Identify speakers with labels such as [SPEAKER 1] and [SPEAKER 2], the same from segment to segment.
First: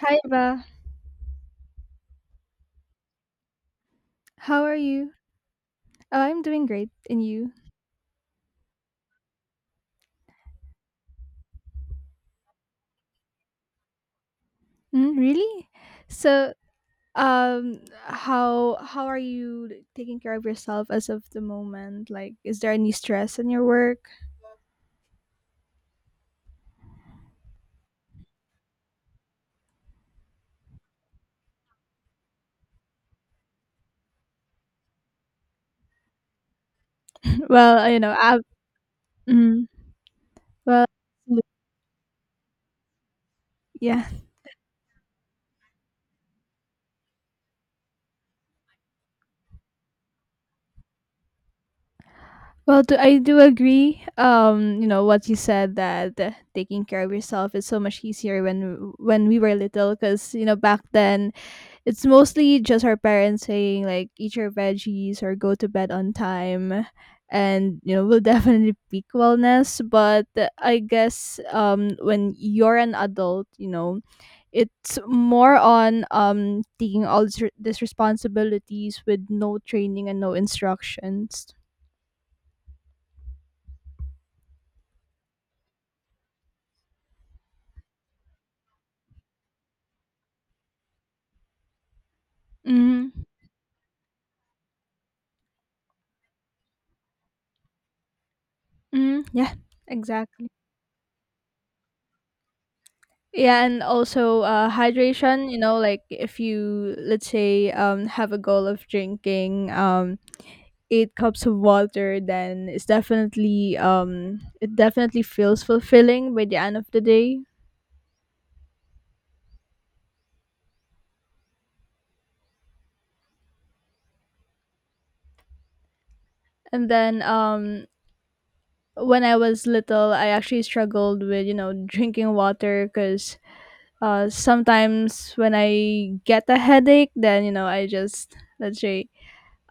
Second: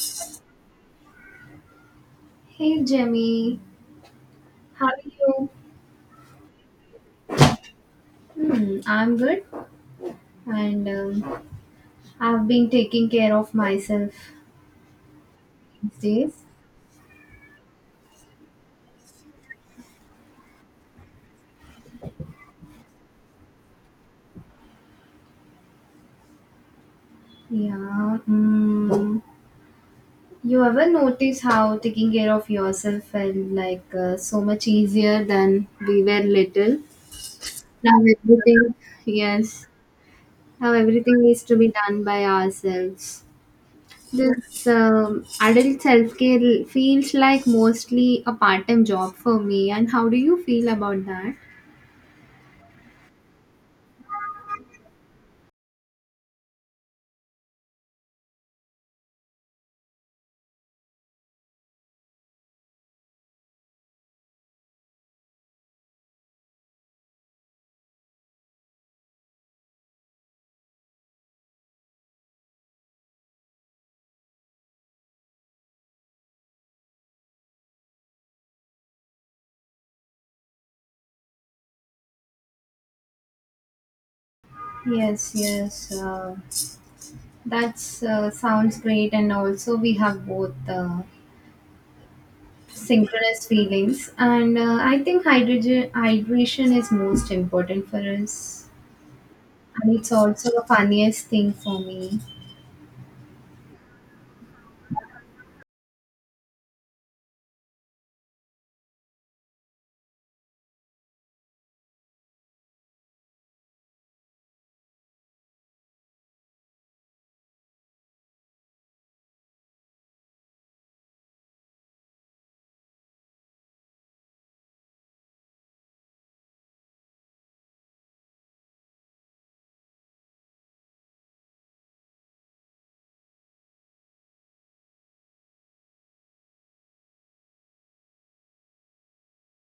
[SPEAKER 1] Hi, Ba.
[SPEAKER 2] Hey Jemmy,
[SPEAKER 1] How are
[SPEAKER 2] how are
[SPEAKER 1] you?
[SPEAKER 2] you?
[SPEAKER 1] Oh, I'm doing great. And you?
[SPEAKER 2] Hmm, I'm good, and I've been taking care of myself
[SPEAKER 1] Mm, really?
[SPEAKER 2] these days.
[SPEAKER 1] So, um, how are you taking care of yourself as of the moment? Like, is there any stress in your work?
[SPEAKER 2] Yeah. You ever notice how taking care of yourself felt like so much easier than we were little?
[SPEAKER 1] well,
[SPEAKER 2] Now
[SPEAKER 1] you know, I,
[SPEAKER 2] everything, yes,
[SPEAKER 1] mm,
[SPEAKER 2] now
[SPEAKER 1] well,
[SPEAKER 2] everything needs to be done by ourselves.
[SPEAKER 1] yeah.
[SPEAKER 2] This adult self care feels like mostly a part time job for me. And how do you feel about that?
[SPEAKER 1] Well, I do agree. You know what you said, that taking care of yourself is so much easier when we were little, because back then, it's mostly just our parents saying like eat your veggies or go to bed on time, and will definitely peak wellness. But I guess when you're an adult, it's more on taking all this these responsibilities with no training and no instructions.
[SPEAKER 2] Yes, yes. That's sounds great, and also we have both
[SPEAKER 1] Hmm.
[SPEAKER 2] synchronous feelings, and I think hydrogen hydration is most important for us,
[SPEAKER 1] Hmm. Yeah,
[SPEAKER 2] and it's
[SPEAKER 1] exactly.
[SPEAKER 2] also the funniest thing for me.
[SPEAKER 1] Yeah, and also hydration, like if you, let's say, have a goal of drinking 8 cups of water, then it's definitely feels fulfilling by the end of the day. And then when I was little, I actually struggled with drinking water, because sometimes when I get a headache, then I just, let's say,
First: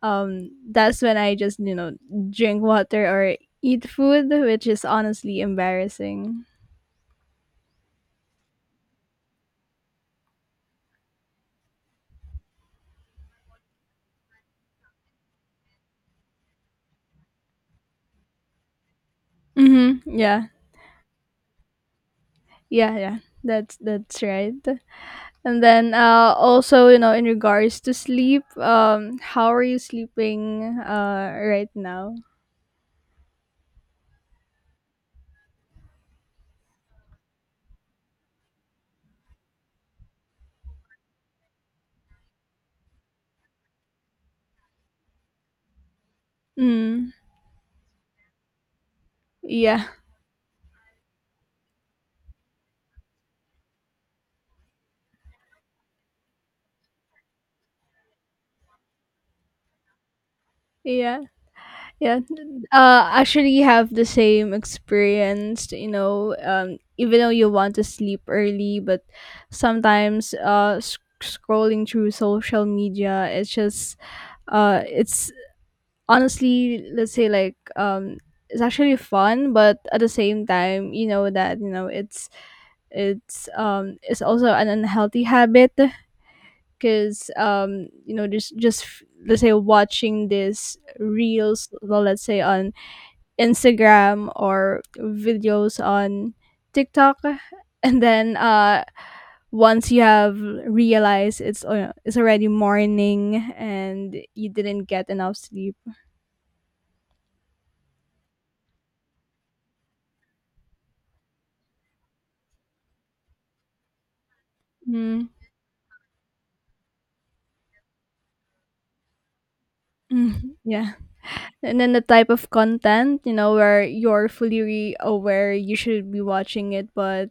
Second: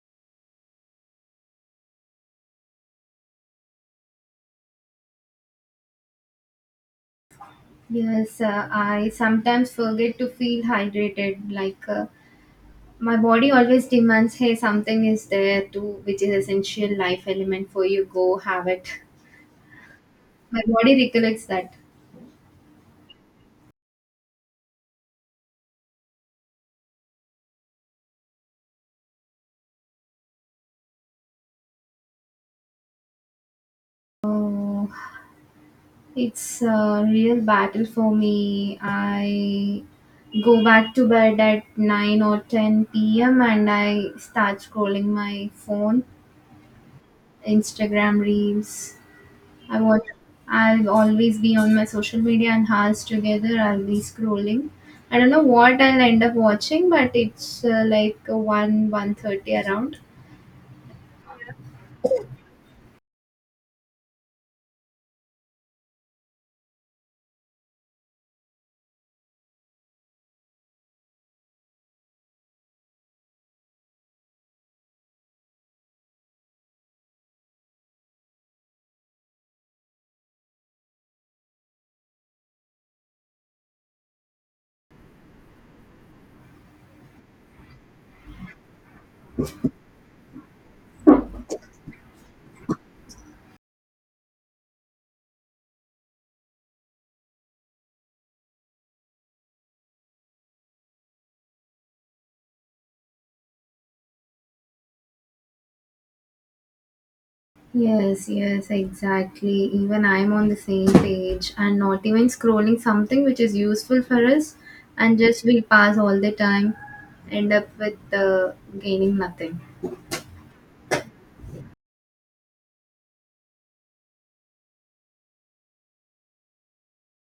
[SPEAKER 1] that's when I just drink water or eat food, which is honestly embarrassing.
[SPEAKER 2] Yes, I sometimes forget to feel hydrated. Like my body always demands, "Hey, something is there too, which is essential life element for you. Go have it."
[SPEAKER 1] Mm-hmm. Yeah.
[SPEAKER 2] My body recollects that.
[SPEAKER 1] Yeah. Yeah. That's right. And then, also, in regards to sleep, how are you sleeping right now?
[SPEAKER 2] Oh. It's a real battle for me. I go back to bed at 9 or 10 p.m. and I start scrolling my phone,
[SPEAKER 1] Mm,
[SPEAKER 2] Instagram reels. I
[SPEAKER 1] yeah,
[SPEAKER 2] want I'll always be on my social media and hours together. I'll be scrolling. I don't know what I'll end up watching, but it's like one one thirty around.
[SPEAKER 1] yeah, yeah. Actually, you have the same experience. Even though you want to sleep early, but sometimes scrolling through social media, it's honestly, let's say, like it's actually fun. But at the same time, you know that you know it's it's also an unhealthy habit, because just, let's say, watching these reels, well, let's say on Instagram, or videos on TikTok. And then once you have realized, it's already morning and you didn't get enough sleep.
[SPEAKER 2] Yes, yes, exactly. Even I'm on the same page and not even scrolling something which is useful for us, and just we pass all the time, end up with gaining nothing.
[SPEAKER 1] Mhm, yeah. And then the type of content, where you're fully aware you should be watching it, but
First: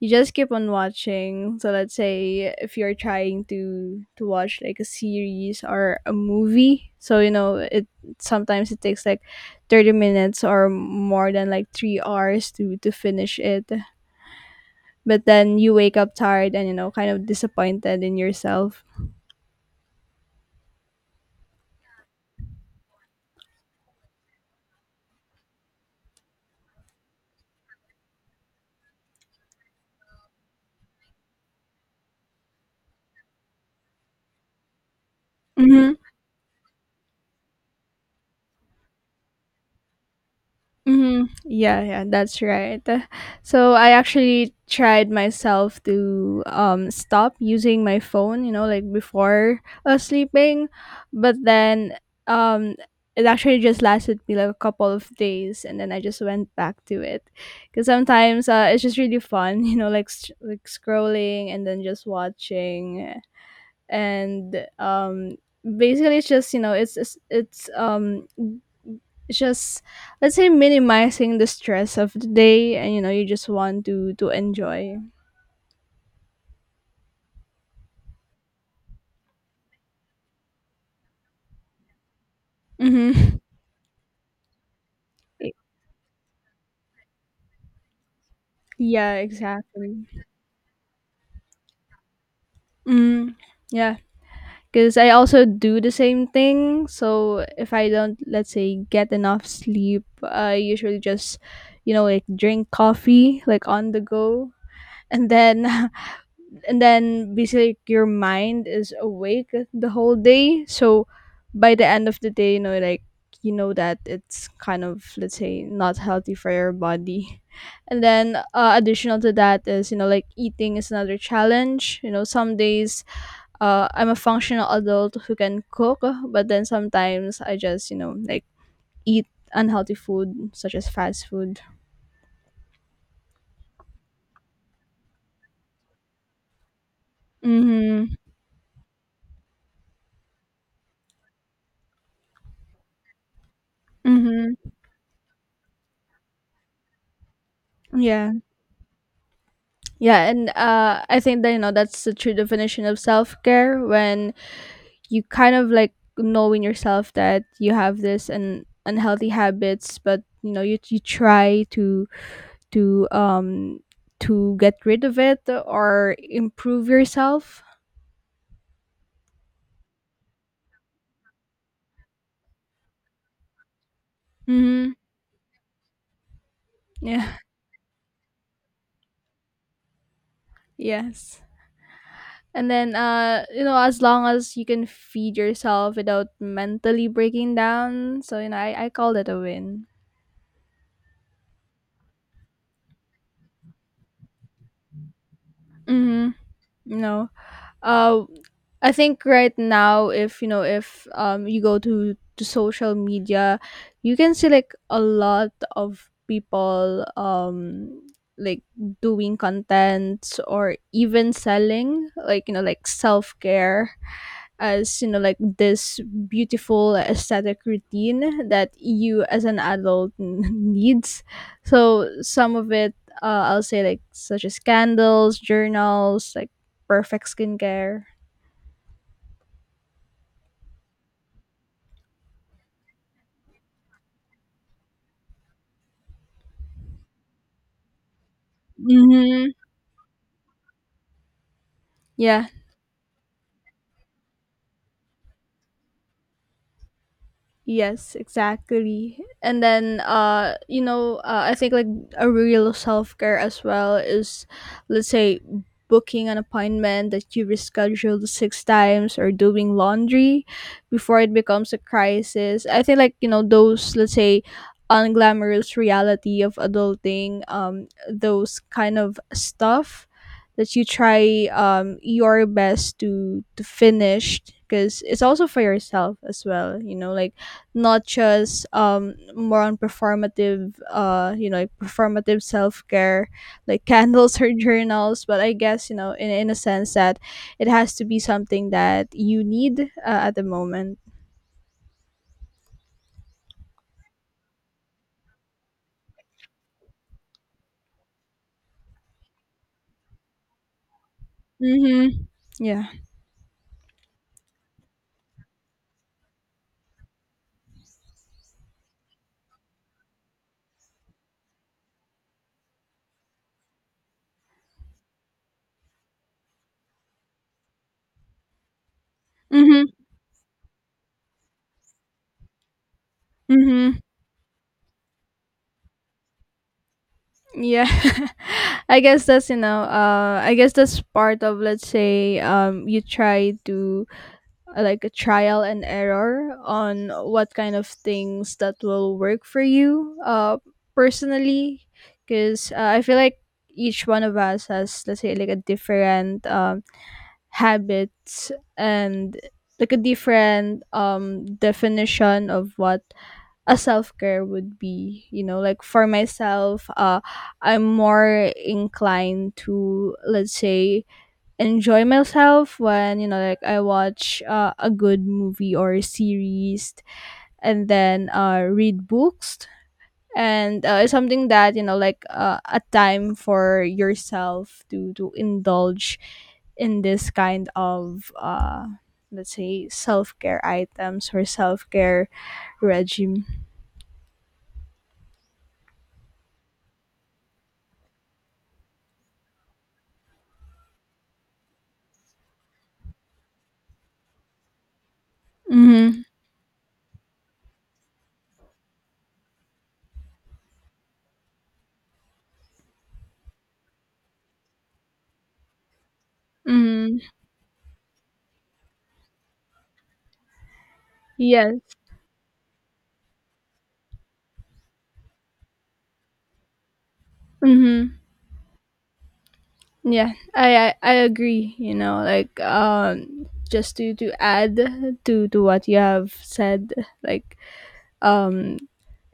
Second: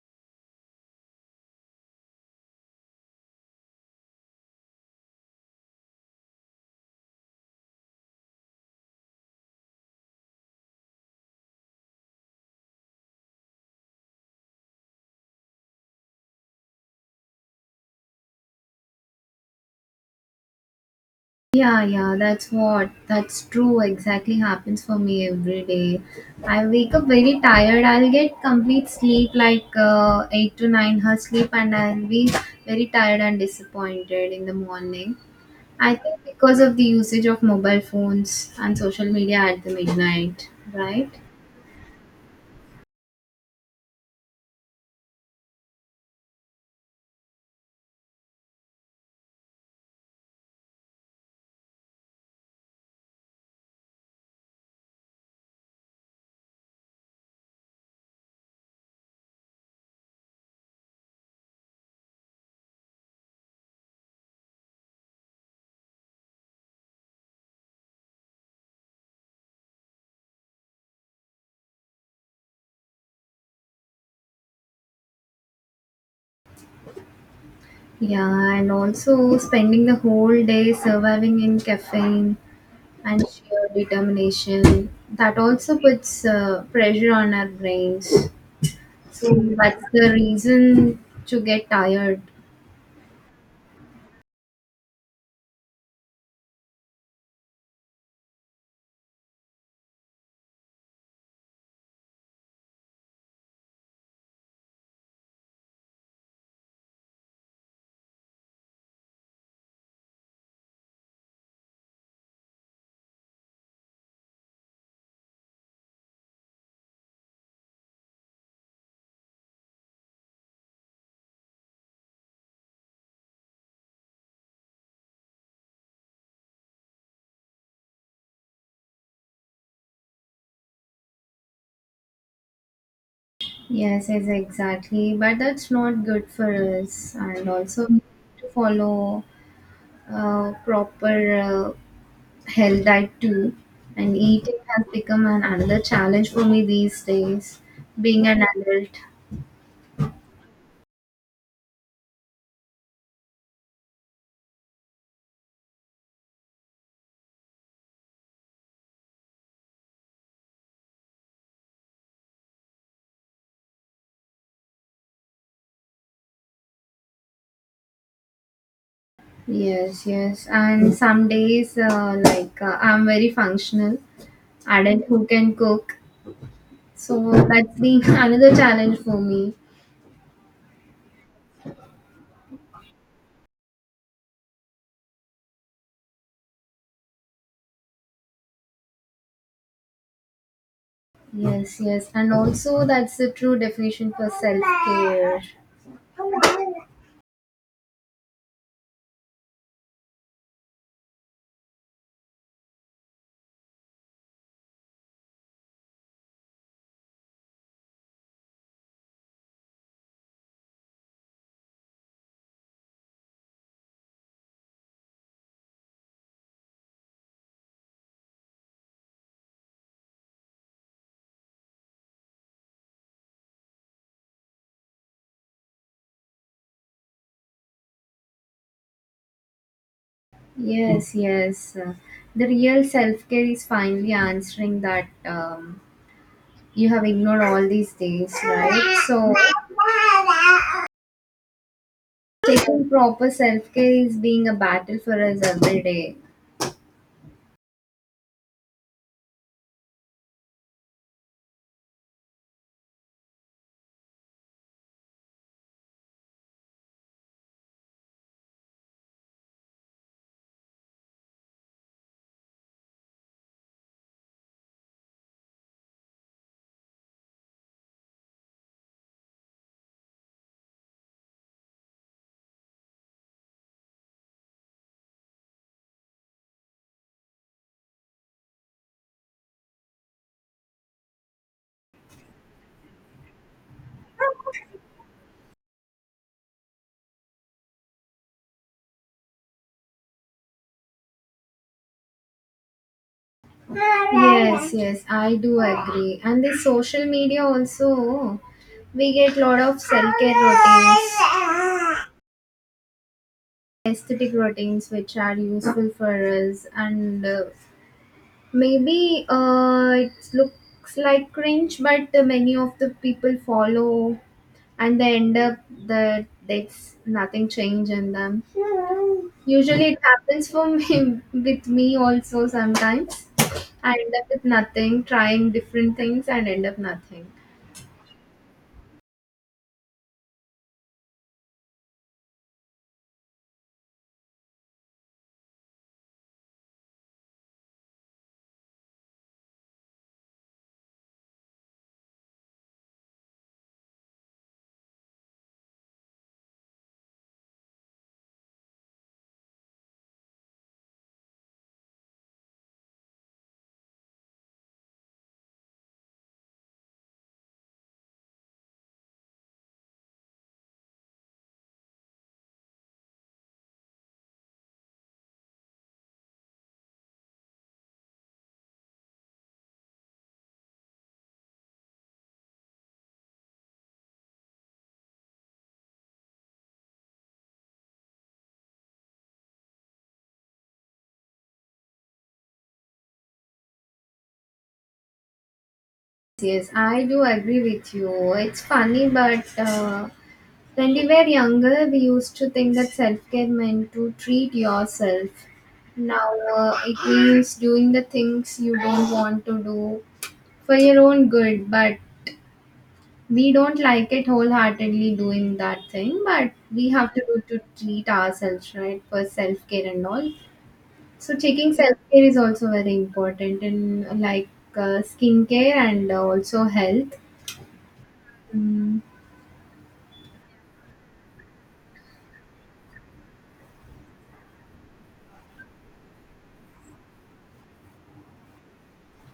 [SPEAKER 1] you just keep on watching. So let's say if you're trying to watch like a series or a movie, so it sometimes it takes like 30 minutes or more than like 3 hours to finish it. But then you wake up tired and, kind of disappointed in yourself.
[SPEAKER 2] Yeah, yeah, that's true. Exactly happens for me every day. I wake up very tired. I'll get complete sleep, like 8 to 9 hours sleep, and I'll be very tired and disappointed in the morning. I think because of the usage of mobile phones and social media at the midnight, right?
[SPEAKER 1] Hmm. Yeah, yeah, that's right. So I actually tried myself to stop using my phone, like before sleeping, but then um it actually just lasted me like a couple of days, and then I just went back to it, because sometimes it's just really fun, like like scrolling and then just watching. And basically it's just, it's just, let's say, minimizing the stress of the day, and you just want to enjoy.
[SPEAKER 2] Yeah, and also spending the whole day surviving in caffeine and
[SPEAKER 1] Mm-hmm.
[SPEAKER 2] sheer determination. That also puts pressure on our brains.
[SPEAKER 1] Yeah,
[SPEAKER 2] So that's
[SPEAKER 1] exactly.
[SPEAKER 2] the reason to get tired.
[SPEAKER 1] Mm, yeah, because I also do the same thing. So if I don't, let's say, get enough sleep, I usually just, like drink coffee like on the go. And then and then basically, like, your mind is awake the whole day. So by the end of the day, that it's kind of, let's say, not healthy for your body. And then, additional to that is, like eating is another challenge. Some days I'm a functional adult who can cook, but then sometimes I just, like eat unhealthy food such as fast food.
[SPEAKER 2] Yes, yes, exactly. But that's not good for us. And also, we
[SPEAKER 1] Mm-hmm.
[SPEAKER 2] need to follow proper uh, health too, and
[SPEAKER 1] Mm-hmm.
[SPEAKER 2] eating has become an another challenge for me these days, being
[SPEAKER 1] Yeah.
[SPEAKER 2] an adult.
[SPEAKER 1] Yeah, and I think that, that's the true definition of self care when you kind of, like, knowing yourself that you have this and unhealthy habits, but you try to to um get rid of it or improve yourself.
[SPEAKER 2] Yes, yes, and some days like I'm very functional
[SPEAKER 1] Mm-hmm.
[SPEAKER 2] adult who can cook, so
[SPEAKER 1] Yeah.
[SPEAKER 2] that's the another challenge for me.
[SPEAKER 1] Yes. And then as long as you can feed yourself without mentally breaking down, so I call it a win.
[SPEAKER 2] Yes, yes, and also that's the true definition for self-care.
[SPEAKER 1] Mm-hmm. No. uh, I think right now, if you go to social media, you can see like a lot of people like doing contents, or even selling like, like self care as, like this beautiful aesthetic routine that you as an adult needs. So some of it, I'll say like such as candles, journals, like perfect skincare.
[SPEAKER 2] Yes, yes, the real self-care is finally answering that, you have ignored all these days, right? So
[SPEAKER 1] Mm-hmm. Yeah.
[SPEAKER 2] taking proper self care is being a battle for us every day.
[SPEAKER 1] Yes, exactly. And then I think, like, a real self-care as well is, let's say, booking an appointment that you rescheduled six times, or doing laundry before it becomes a crisis. I think, like, those, let's say, unglamorous reality of adulting, those kind of stuff that you try your best to finish, because it's also for yourself as well, like not just more on performative, like performative self-care, like candles or journals. But I guess, in a sense that it has to be something that you need at the moment.
[SPEAKER 2] Yes, yes, I do agree. And the social media also, we get lot of self care routines,
[SPEAKER 1] Mm-hmm. Yeah.
[SPEAKER 2] aesthetic routines, which are useful for us. And maybe it looks like cringe, but many of the people follow and they end up that's nothing change in them. Usually
[SPEAKER 1] Mm-hmm.
[SPEAKER 2] it happens for me with me also sometimes. I
[SPEAKER 1] Mm-hmm.
[SPEAKER 2] end up with nothing, trying different things and end up nothing.
[SPEAKER 1] Yeah. I guess that's part of, let's say, you try to like a trial and error on what kind of things that will work for you personally. Because I feel like each one of us has, let's say, like a different habits, and like a different definition of what a self-care would be. Like for myself, I'm more inclined to, let's say, enjoy myself when, like I watch a good movie or a series, and then read books. And it's something that, like a time for yourself to indulge in this kind of let's say, self-care items or self-care regime.
[SPEAKER 2] Yes, I do agree with you. It's funny, but when we were younger, we used to think that self care meant to treat yourself.
[SPEAKER 1] Mm-hmm.
[SPEAKER 2] Now it means doing the things you don't want to do for your own good, but we don't like it wholeheartedly doing that thing, but we have
[SPEAKER 1] Mm-hmm.
[SPEAKER 2] to do to treat ourselves right for self care and all. So taking
[SPEAKER 1] Yes.
[SPEAKER 2] self care is also very important in like skincare and also health.
[SPEAKER 1] Mm-hmm.
[SPEAKER 2] Mm,
[SPEAKER 1] Yeah, I agree. Like just to add to what you have said, like um,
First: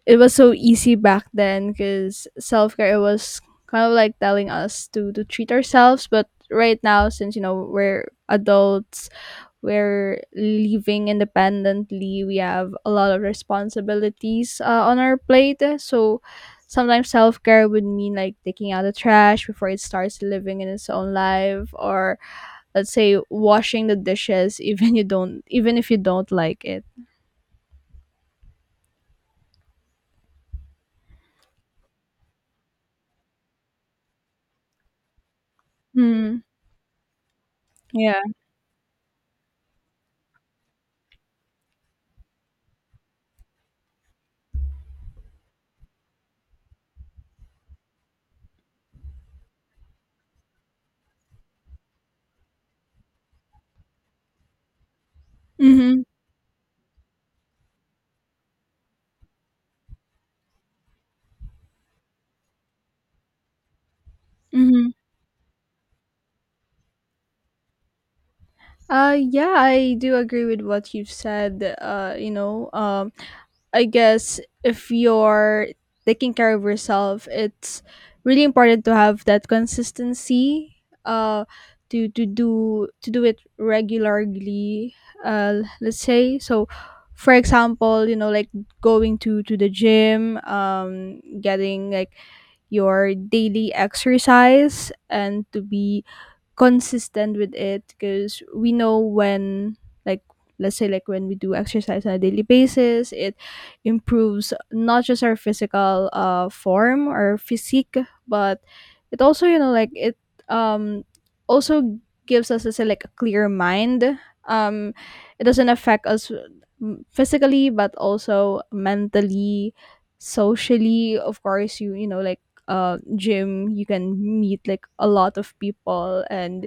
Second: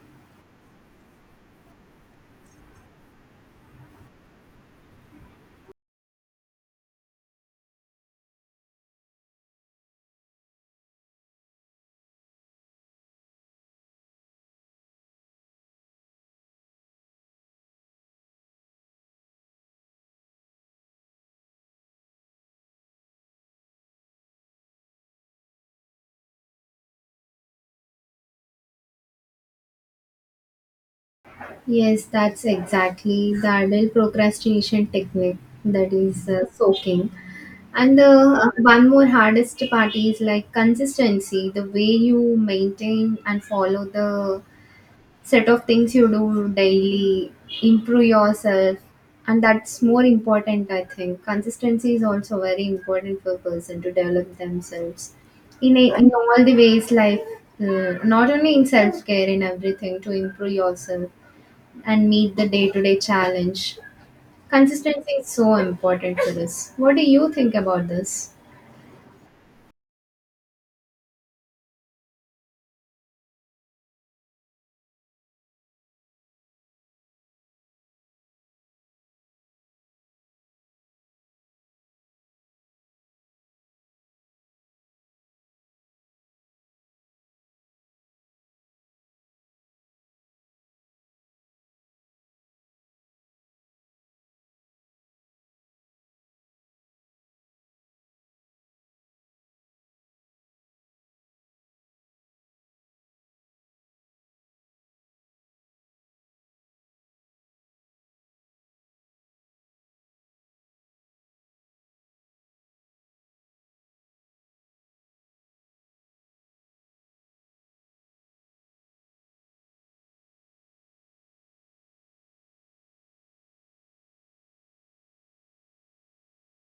[SPEAKER 1] it was so easy back then because self care was kind of like telling us to treat ourselves. But right now, since we're adults, we're living independently, we have a lot of responsibilities on our plate. So sometimes self-care would mean like taking out the trash before it starts living in its own life, or, let's say, washing the dishes. Even if you don't like it.
[SPEAKER 2] yes, that's exactly the adult procrastination technique that is
[SPEAKER 1] Mm,
[SPEAKER 2] soaking. And the
[SPEAKER 1] yeah.
[SPEAKER 2] one more hardest part is like consistency, the way you maintain and follow the set of things you do daily, improve yourself, and that's more important, I think. Consistency is also very important for a person to develop themselves in, a,
[SPEAKER 1] Mm-hmm.
[SPEAKER 2] in all the ways, like not only in self care, in everything, to improve yourself and meet the day to day challenge.
[SPEAKER 1] Mm-hmm.
[SPEAKER 2] Consistency is so important for this. What do you think about this?
[SPEAKER 1] Yeah, I do agree with what you've said. I guess if you're taking care of yourself, it's really important to have that consistency. Uh, to do it regularly. Let's say so. For example, like going to the gym, getting like your daily exercise, and to be consistent with it, because we know when, like, let's say, like when we do exercise on a daily basis, it improves not just our physical form or physique, but it also, like it um also gives us, let's say, like a clear mind. um it doesn't affect us, mm, physically but also mentally, socially. Of course, you know like gym, you can meet like a lot of people, and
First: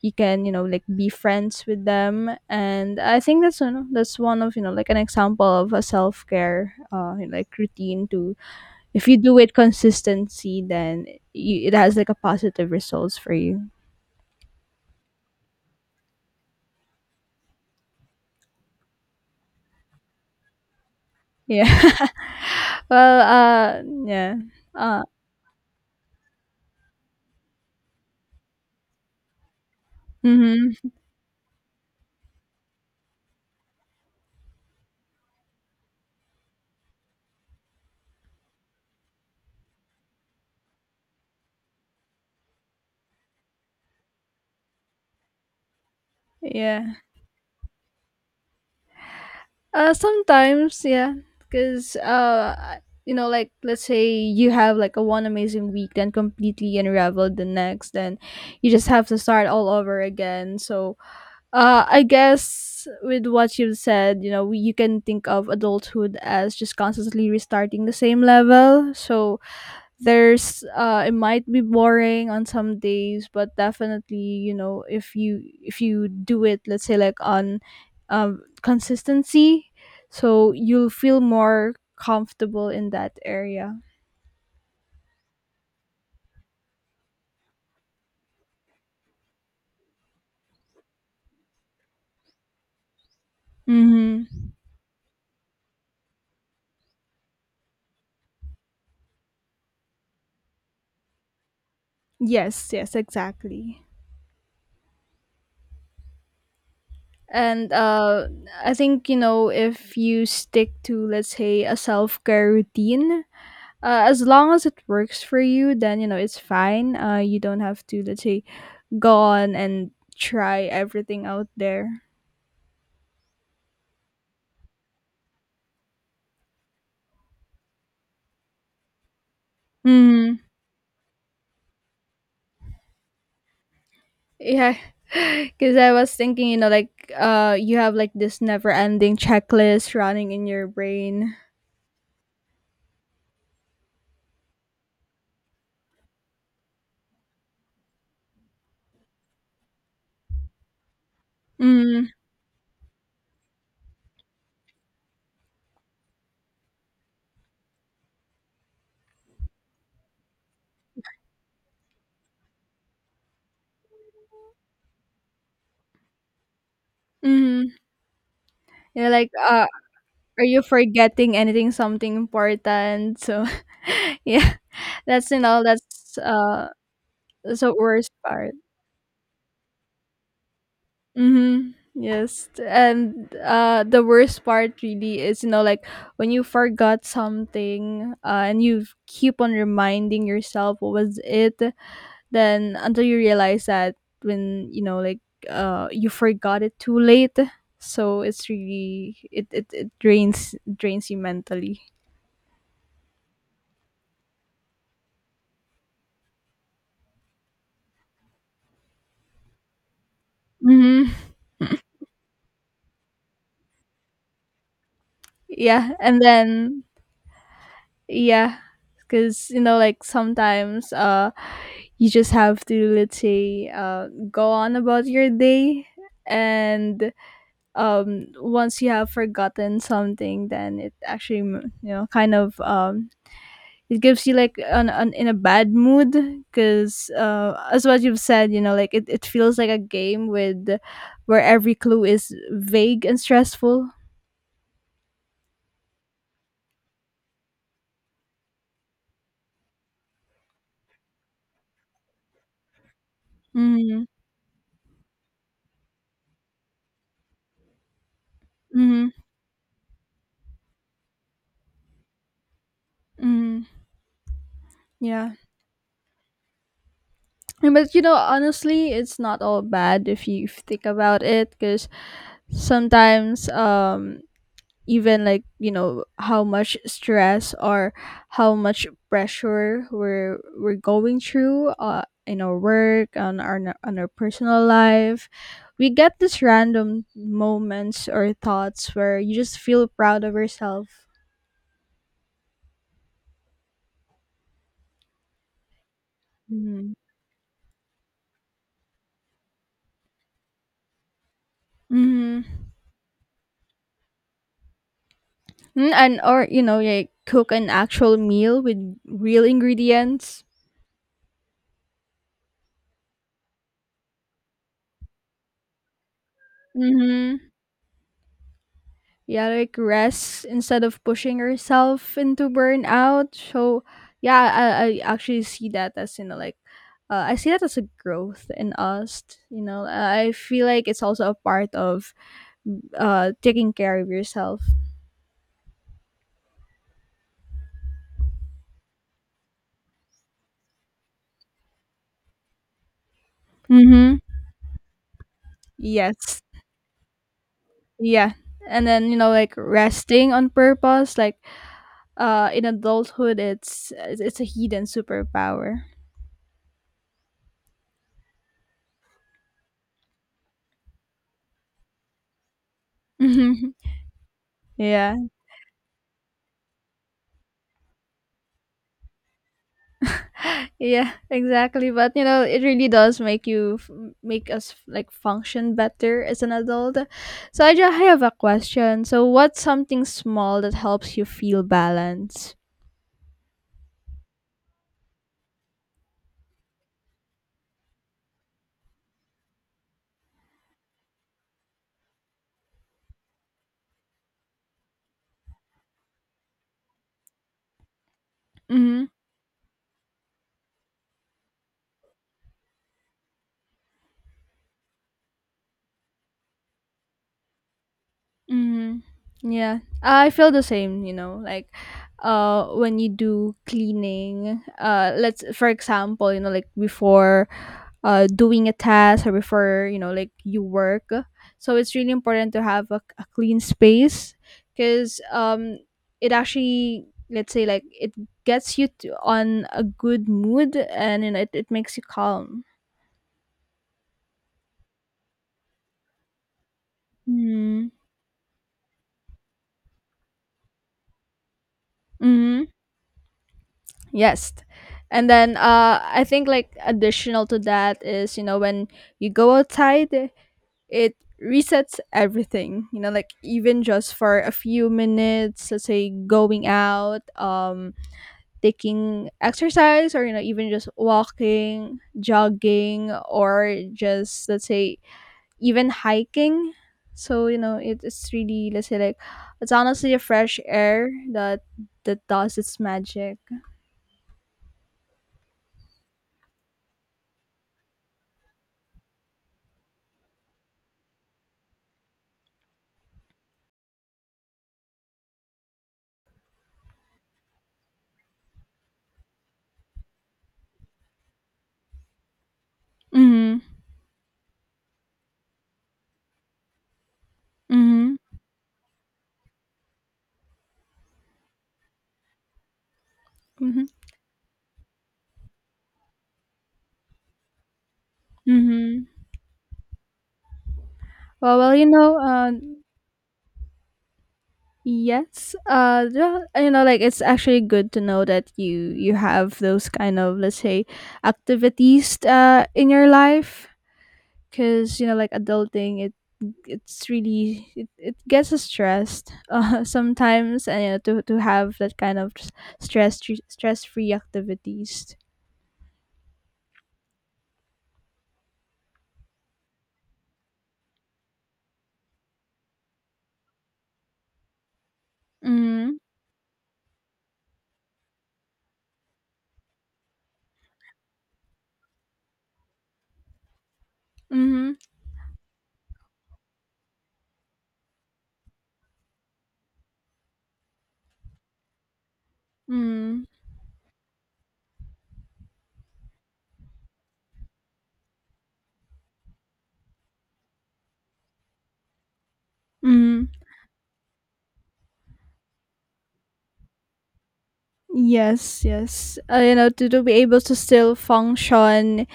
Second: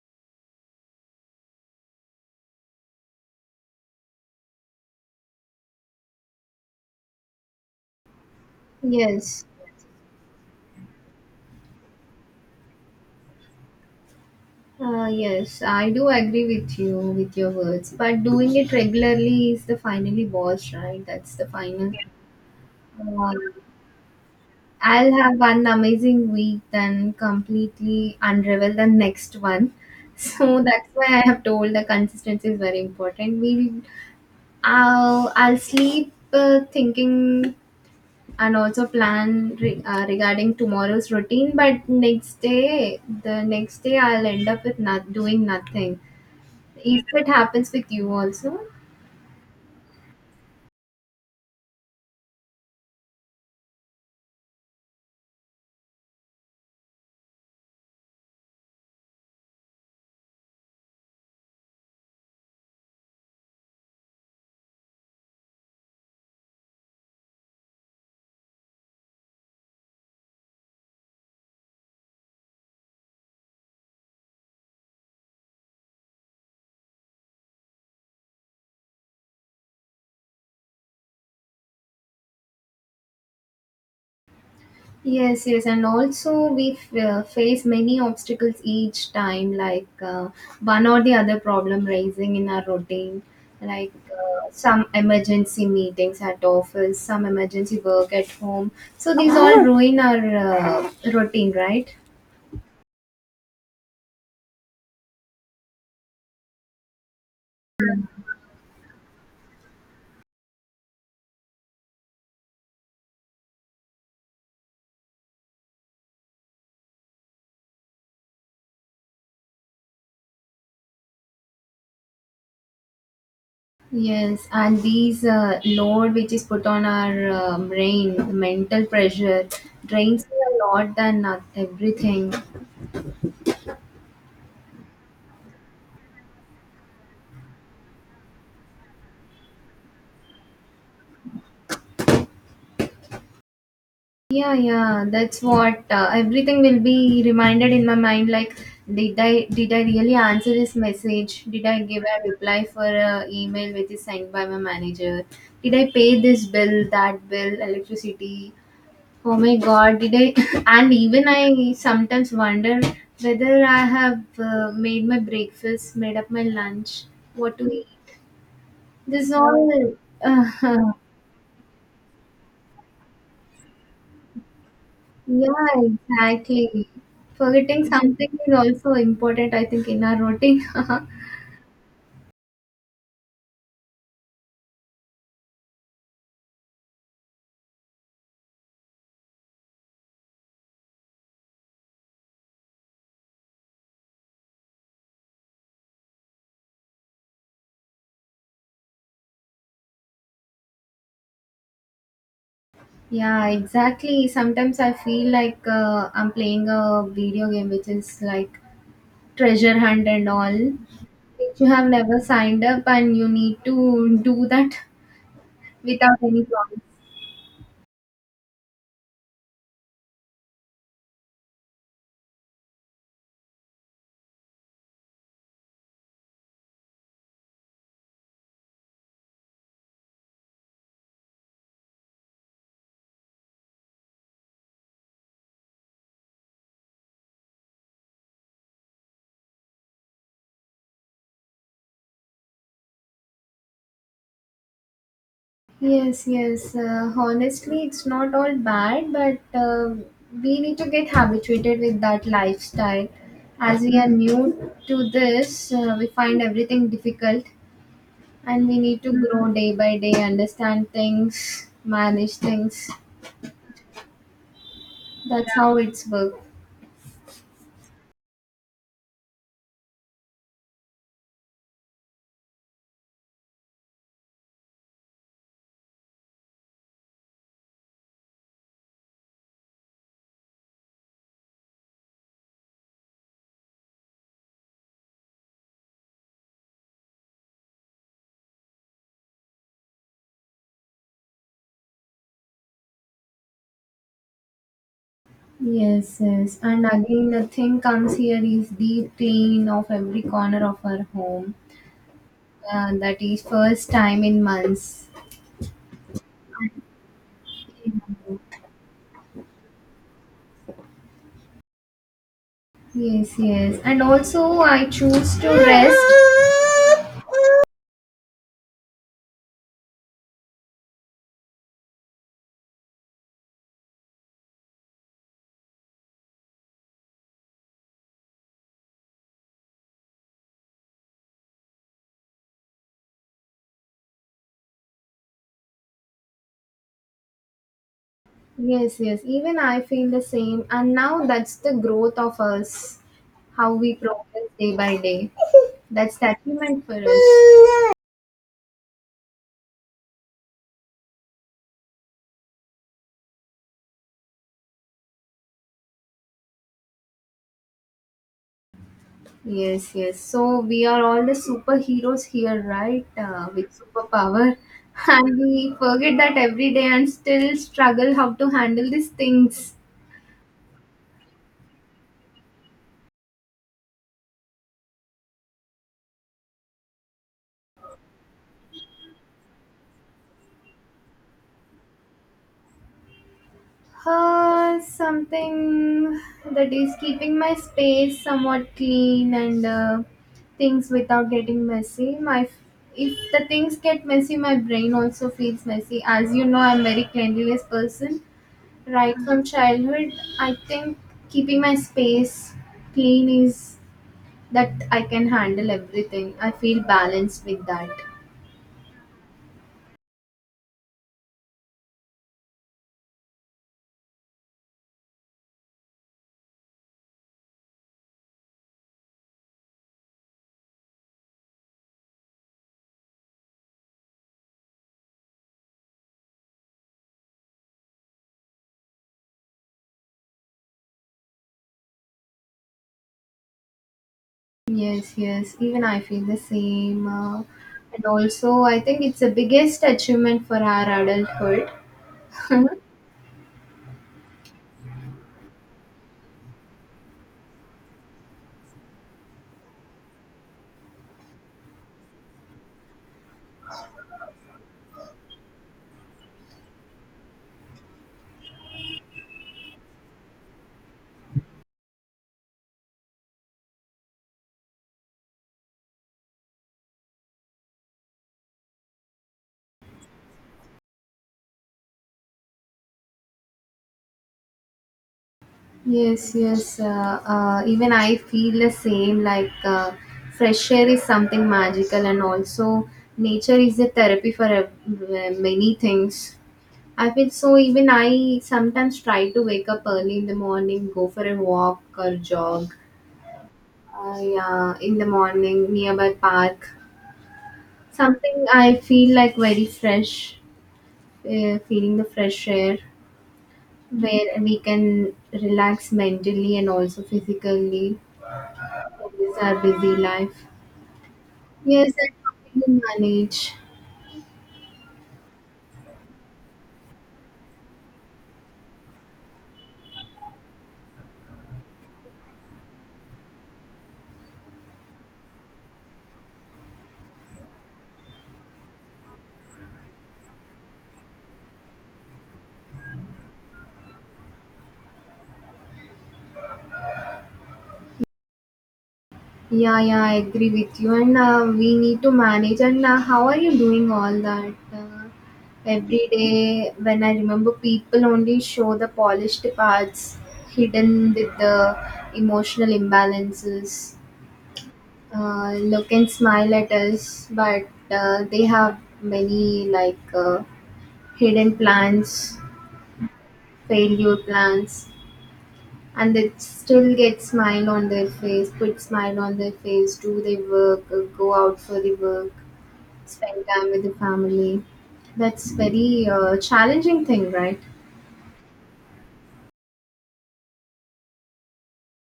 [SPEAKER 1] you can, like be friends with them. And I think that's that's one of, like, an example of a self-care like routine to, if you do
[SPEAKER 2] Yes.
[SPEAKER 1] it consistency, then it has like a positive results for you.
[SPEAKER 2] Yes, I do agree with you with your words, but doing it regularly is the finally boss, right? That's the
[SPEAKER 1] Yeah.
[SPEAKER 2] final.
[SPEAKER 1] Well,
[SPEAKER 2] Uh,
[SPEAKER 1] yeah. uh
[SPEAKER 2] I'll have one amazing week, then completely unravel the next one. So that's
[SPEAKER 1] mm-hmm.
[SPEAKER 2] why I have told the consistency is very important. I'll sleep thinking and also plan regarding tomorrow's routine, but the next day, I'll end up with not doing nothing.
[SPEAKER 1] Yeah.
[SPEAKER 2] If it happens with you also.
[SPEAKER 1] Sometimes, yeah, because like, let's say you have like a one amazing week, then completely unraveled the next, then you just have to start all over again. So, I guess with what you've said, you can think of adulthood as just constantly restarting the same level. So, there's it might be boring on some days, but definitely, if you do it, let's say, like on, consistency. So you'll feel more comfortable in that area.
[SPEAKER 2] Yes, yes, and also we face many obstacles each time, like one or the other problem rising in our routine, like
[SPEAKER 1] Mm-hmm.
[SPEAKER 2] some emergency meetings at office, some emergency work at home. So these all ruin our routine, right?
[SPEAKER 1] Yes, yes, exactly. And I think, if you stick to, let's say, a self care routine, as long as it works for you, then, it's fine. You don't have to, let's say, go on and try everything out there.
[SPEAKER 2] Yes, and these load which is put on our brain, the mental pressure drains me a lot than not everything.
[SPEAKER 1] Yeah, because I was thinking, like you have like this never-ending checklist running in your brain.
[SPEAKER 2] Yeah, yeah, that's what everything will be reminded in my mind, like did I really answer his message? Did I give
[SPEAKER 1] Mm,
[SPEAKER 2] a reply for a email which is sent by my manager? Did I pay this bill, that bill, electricity? Oh my god, did I and even I sometimes wonder whether I have made my breakfast, made up my lunch, what to
[SPEAKER 1] mm.
[SPEAKER 2] eat.
[SPEAKER 1] You're
[SPEAKER 2] This
[SPEAKER 1] like,
[SPEAKER 2] all
[SPEAKER 1] are you forgetting anything, something important? So, yeah, that's you know,
[SPEAKER 2] Yeah,
[SPEAKER 1] that's uh,
[SPEAKER 2] exactly.
[SPEAKER 1] that's the
[SPEAKER 2] Forgetting
[SPEAKER 1] worst
[SPEAKER 2] something
[SPEAKER 1] part.
[SPEAKER 2] is also important, I think, in our routine.
[SPEAKER 1] Mm-hmm. Yes, and the worst part really is like when you forgot something, and you keep on reminding yourself what was it, then until you realize that when you forgot it too late, so it's really it drains you mentally.
[SPEAKER 2] Yeah, exactly. Sometimes I feel like I'm playing a video game which is like treasure hunt and all,
[SPEAKER 1] Hmm.
[SPEAKER 2] which you have never signed up and you need to do that
[SPEAKER 1] Yeah,
[SPEAKER 2] without
[SPEAKER 1] and
[SPEAKER 2] any problem.
[SPEAKER 1] then yeah, because like sometimes you just have to, let's say, go on about your day, and once you have forgotten something, then it actually kind of it gives you like an in a bad mood because as what you've said, you know, like it feels like a game with where every clue is vague and stressful.
[SPEAKER 2] Yes, yes. Honestly, it's not all bad, but we need to get habituated with that lifestyle. As we
[SPEAKER 1] Mm-hmm.
[SPEAKER 2] are new to this, we find everything difficult and we need
[SPEAKER 1] Mm-hmm.
[SPEAKER 2] to grow day by day, understand things, manage things.
[SPEAKER 1] Mm-hmm. Yeah.
[SPEAKER 2] That's how it's work.
[SPEAKER 1] And But you know, honestly, it's not all bad if you think about it, because sometimes even like you know how much stress or how much pressure we're going through, in our work, on our personal life, we get these random moments or thoughts where you just feel proud of yourself.
[SPEAKER 2] Yes, yes. And
[SPEAKER 1] Mm-hmm.
[SPEAKER 2] again, nothing comes here is deep clean of every corner of our home.
[SPEAKER 1] Mm-hmm.
[SPEAKER 2] That is first time in months.
[SPEAKER 1] And or you know, like cook an actual meal with real ingredients.
[SPEAKER 2] Yes, yes. And also, I choose to rest.
[SPEAKER 1] Mm-hmm. Yeah, like rest instead of pushing herself into burnout. So yeah, I actually see that as you know like I see that as a growth in us. You know, I feel like it's also a part of taking care of yourself.
[SPEAKER 2] Yes, yes. Even I feel the same. And now that's the growth of us, how we
[SPEAKER 1] Mm-hmm.
[SPEAKER 2] progress day by day. That's the
[SPEAKER 1] Yes.
[SPEAKER 2] achievement for us.
[SPEAKER 1] Yeah, and then you know, like resting on purpose, like in adulthood, it's a hidden superpower.
[SPEAKER 2] Yes, yes. So we are all the superheroes here, right? With
[SPEAKER 1] Mm-hmm.
[SPEAKER 2] superpower.
[SPEAKER 1] Yeah.
[SPEAKER 2] And we forget that every day and still struggle how to handle these things.
[SPEAKER 1] Yeah, exactly. But you know, it really does make make us like function better as an adult. So I have a question. So what's something small that helps you feel balance?
[SPEAKER 2] Something that is keeping my space somewhat clean and things without getting messy. My If the things get messy, my brain also feels messy. As you know, I'm very cleanliness person.
[SPEAKER 1] Mhm.
[SPEAKER 2] Right from childhood, I think keeping my space clean is that I can handle everything. I feel balanced with that.
[SPEAKER 1] Mhm. Yeah. I feel the same, you know, like when you do cleaning, uh, let's, for example, you know, like before doing a task or before you know like you work, so it's really important to have a clean space because it actually, let's say, like it gets you to, on a good mood, and you know, it makes you calm.
[SPEAKER 2] Yes, yes. Even I feel the same.
[SPEAKER 1] Mm-hmm.
[SPEAKER 2] And also, I think it's the biggest achievement for our adulthood.
[SPEAKER 1] Mm-hmm. Yes. And then I think, like additional to that is, you know, when you go outside, it resets everything. You know, like even just for a few minutes, let's say going out, taking exercise, or you know, even just walking, jogging, or just, let's say, even hiking. So you know, it's really, let's say, like it's honestly a fresh air that that does its magic.
[SPEAKER 2] Yes, yes. Even I feel the same. Like fresh air is something magical, and also nature is a therapy for many things. I feel so. Even I sometimes try to wake up early in the morning, go for a walk or jog.
[SPEAKER 1] Mm-hmm.
[SPEAKER 2] I Yeah, in the morning nearby park.
[SPEAKER 1] Mm-hmm.
[SPEAKER 2] Something I feel like very fresh. Feeling the fresh air.
[SPEAKER 1] Mm-hmm.
[SPEAKER 2] Mhm. Where we can relax mentally and also physically
[SPEAKER 1] Mm-hmm.
[SPEAKER 2] with our busy life.
[SPEAKER 1] Well, you
[SPEAKER 2] Yes, and
[SPEAKER 1] know,
[SPEAKER 2] how can we manage?
[SPEAKER 1] Yes, yeah, you know, like it's actually good to know that you have those kind of, let's say, activities in your life, because you know like adulting it, it's really, it gets us stressed sometimes, and you know, to have that kind of stress stress free activities.
[SPEAKER 2] Yeah, yeah, I agree with you. And we need to manage. And how are you doing all that? Uh,
[SPEAKER 1] Mm-hmm.
[SPEAKER 2] every day, when I remember, people only show the polished parts hidden with the emotional imbalances.
[SPEAKER 1] Mm-hmm.
[SPEAKER 2] Look and smile at us, but they have many like hidden plans,
[SPEAKER 1] Mm-hmm.
[SPEAKER 2] failure plans, and they still get smile on their face, put smile on their face, do their work, go out for the work,
[SPEAKER 1] Mm.
[SPEAKER 2] spend time with the family. That's very challenging thing, right?
[SPEAKER 1] Yes, yes. You know, to be able to still function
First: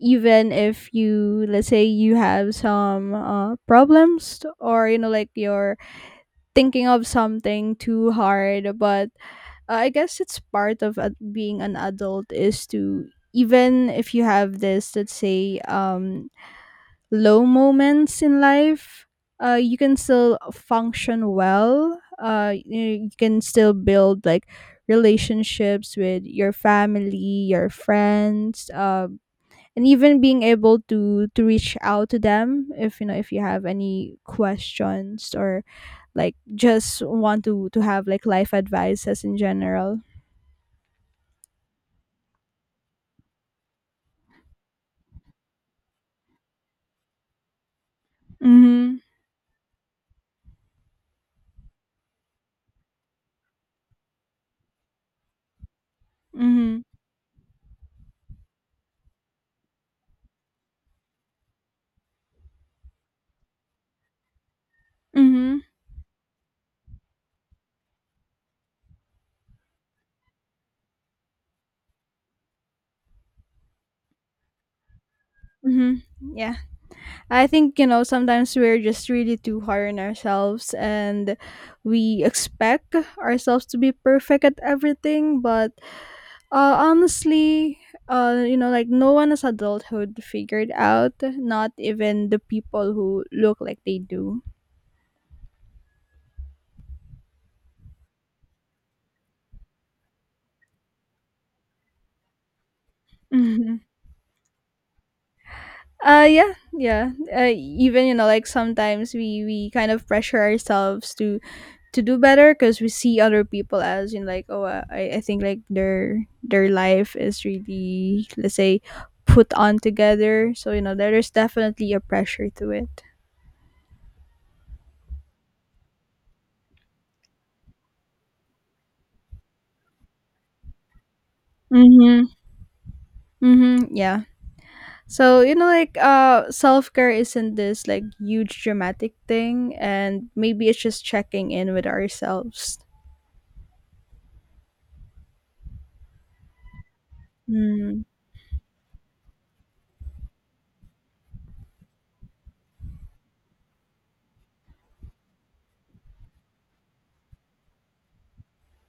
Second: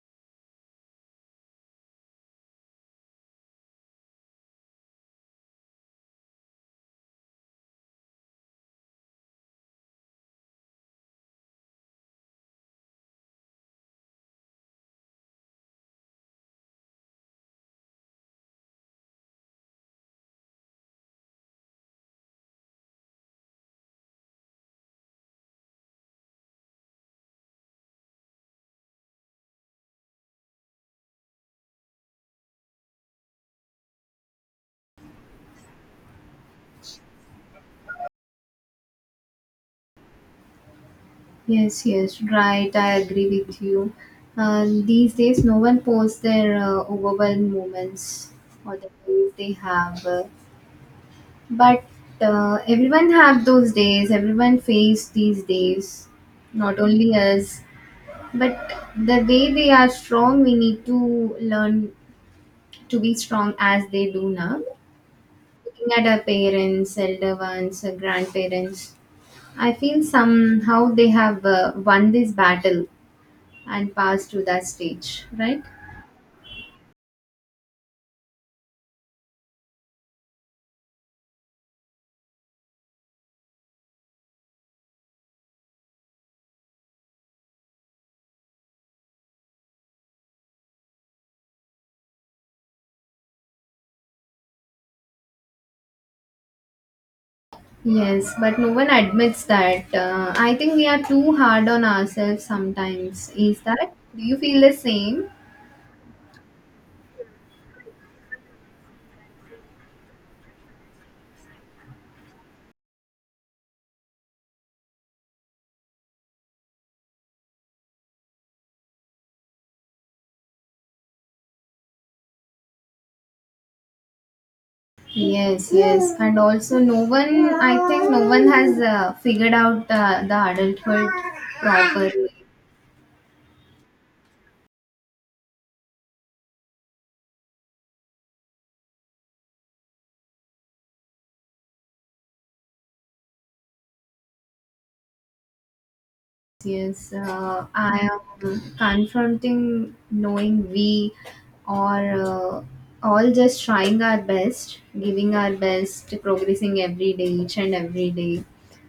[SPEAKER 1] even if you, let's say, you have some problems, or you know, like you're thinking of something too hard, but I guess it's part of being an adult is to, even if you have this, let's say, low moments in life, you can still function well. You, you can still build like relationships with your family, your friends, and even being able to reach out to them, if you know, if you have any questions, or like just want to have like life advices in general.
[SPEAKER 2] Yes, yes, right. I agree with you. These days, no one posts their overwhelmed moments or the
[SPEAKER 1] Mhm.
[SPEAKER 2] days they have. But everyone have those days. Everyone face these days, not
[SPEAKER 1] Mhm.
[SPEAKER 2] only us. But the way they are strong, we need to learn to be strong as they do now.
[SPEAKER 1] Mhm.
[SPEAKER 2] Looking at our parents, elder ones, our grandparents, I feel somehow they have won this battle and passed to that stage, right?
[SPEAKER 1] Mhm. Yeah. I think, you know, sometimes we're just really too hard on ourselves, and we expect ourselves to be perfect at everything, but honestly, you know, like no one has adulthood figured out, not even the people who look like they do.
[SPEAKER 2] Yes, but no one admits that. I think we are too hard on ourselves sometimes. Is
[SPEAKER 1] Mhm.
[SPEAKER 2] that? Do you feel the same?
[SPEAKER 1] Yeah, yeah. Even you know like sometimes we kind of pressure ourselves to do better because we see other people as in like, oh I think like their life is really, let's say, put on together, so you know there is definitely a pressure to it.
[SPEAKER 2] Yes, yes, and also no one. I think no one has figured out the adulthood
[SPEAKER 1] Mm-hmm.
[SPEAKER 2] properly.
[SPEAKER 1] Mm-hmm. Yeah. So you know, like self-care isn't this like huge dramatic thing, and maybe it's just checking in with ourselves.
[SPEAKER 2] Yes,
[SPEAKER 1] Mm.
[SPEAKER 2] I am confronting knowing we are all just trying our best, giving our best, progressing every day, each and every day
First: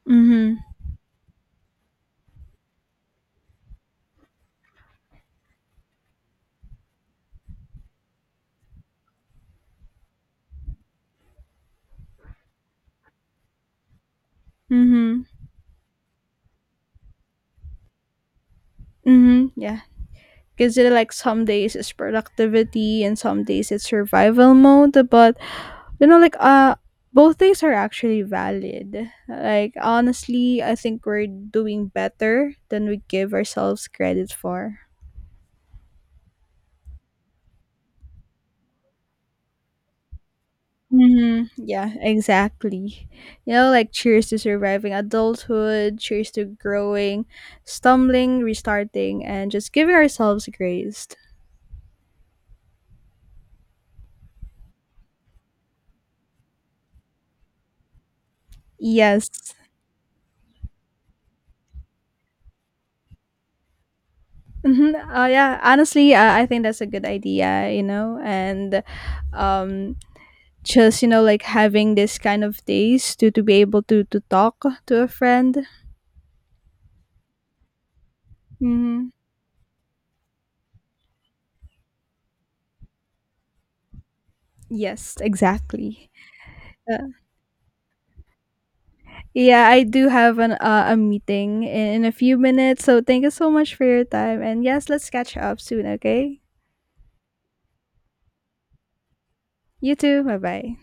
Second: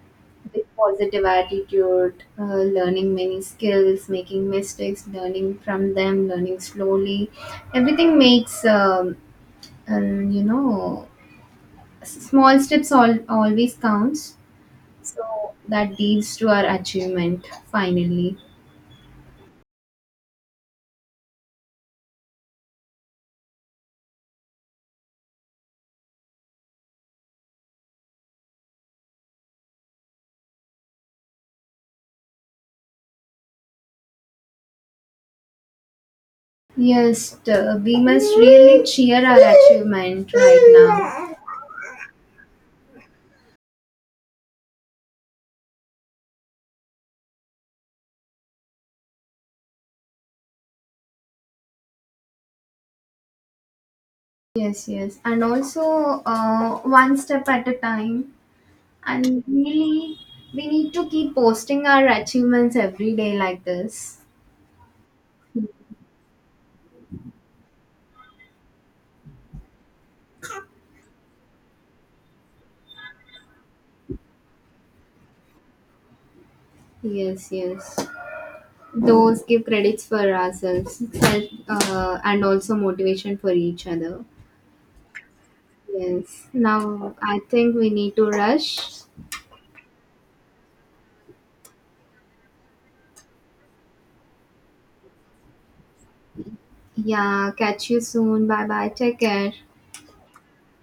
[SPEAKER 1] Mm-hmm.
[SPEAKER 2] with positive attitude, learning many skills, making mistakes, learning from them, learning slowly. Everything makes. And you know, small steps always counts,
[SPEAKER 1] Mm-hmm.
[SPEAKER 2] so that leads to our achievement finally.
[SPEAKER 1] Mm-hmm. Yeah, because you know, like some days it's productivity, and some days it's survival mode, but you know, like both things are actually valid. Like honestly, I think we're doing better than we give ourselves credit for.
[SPEAKER 2] Yes, we must really cheer our achievement right now.
[SPEAKER 1] Hmm. Yeah, exactly. You know, like cheers to surviving adulthood, cheers to growing, stumbling, restarting, and just giving ourselves grace.
[SPEAKER 2] Yes, yes, and also one step at a time, and
[SPEAKER 1] Yes.
[SPEAKER 2] really we need to keep posting our achievements every day like this.
[SPEAKER 1] Mm-hmm. Yeah, honestly, I think that's a good idea, you know, and um, just you know, like having this kind of days to be able to talk to a friend.
[SPEAKER 2] Yes, yes,
[SPEAKER 1] Hmm.
[SPEAKER 2] those give credits for ourselves and also motivation for each other.
[SPEAKER 1] Yes, exactly.
[SPEAKER 2] Yes.
[SPEAKER 1] Uh,
[SPEAKER 2] Now I think we need to rush.
[SPEAKER 1] yeah, I do have an a meeting in a few minutes, so thank you so much for your time, and yes, let's catch up soon, okay.
[SPEAKER 2] Yeah. Catch you soon. Bye bye. Take care.
[SPEAKER 1] You too, bye bye.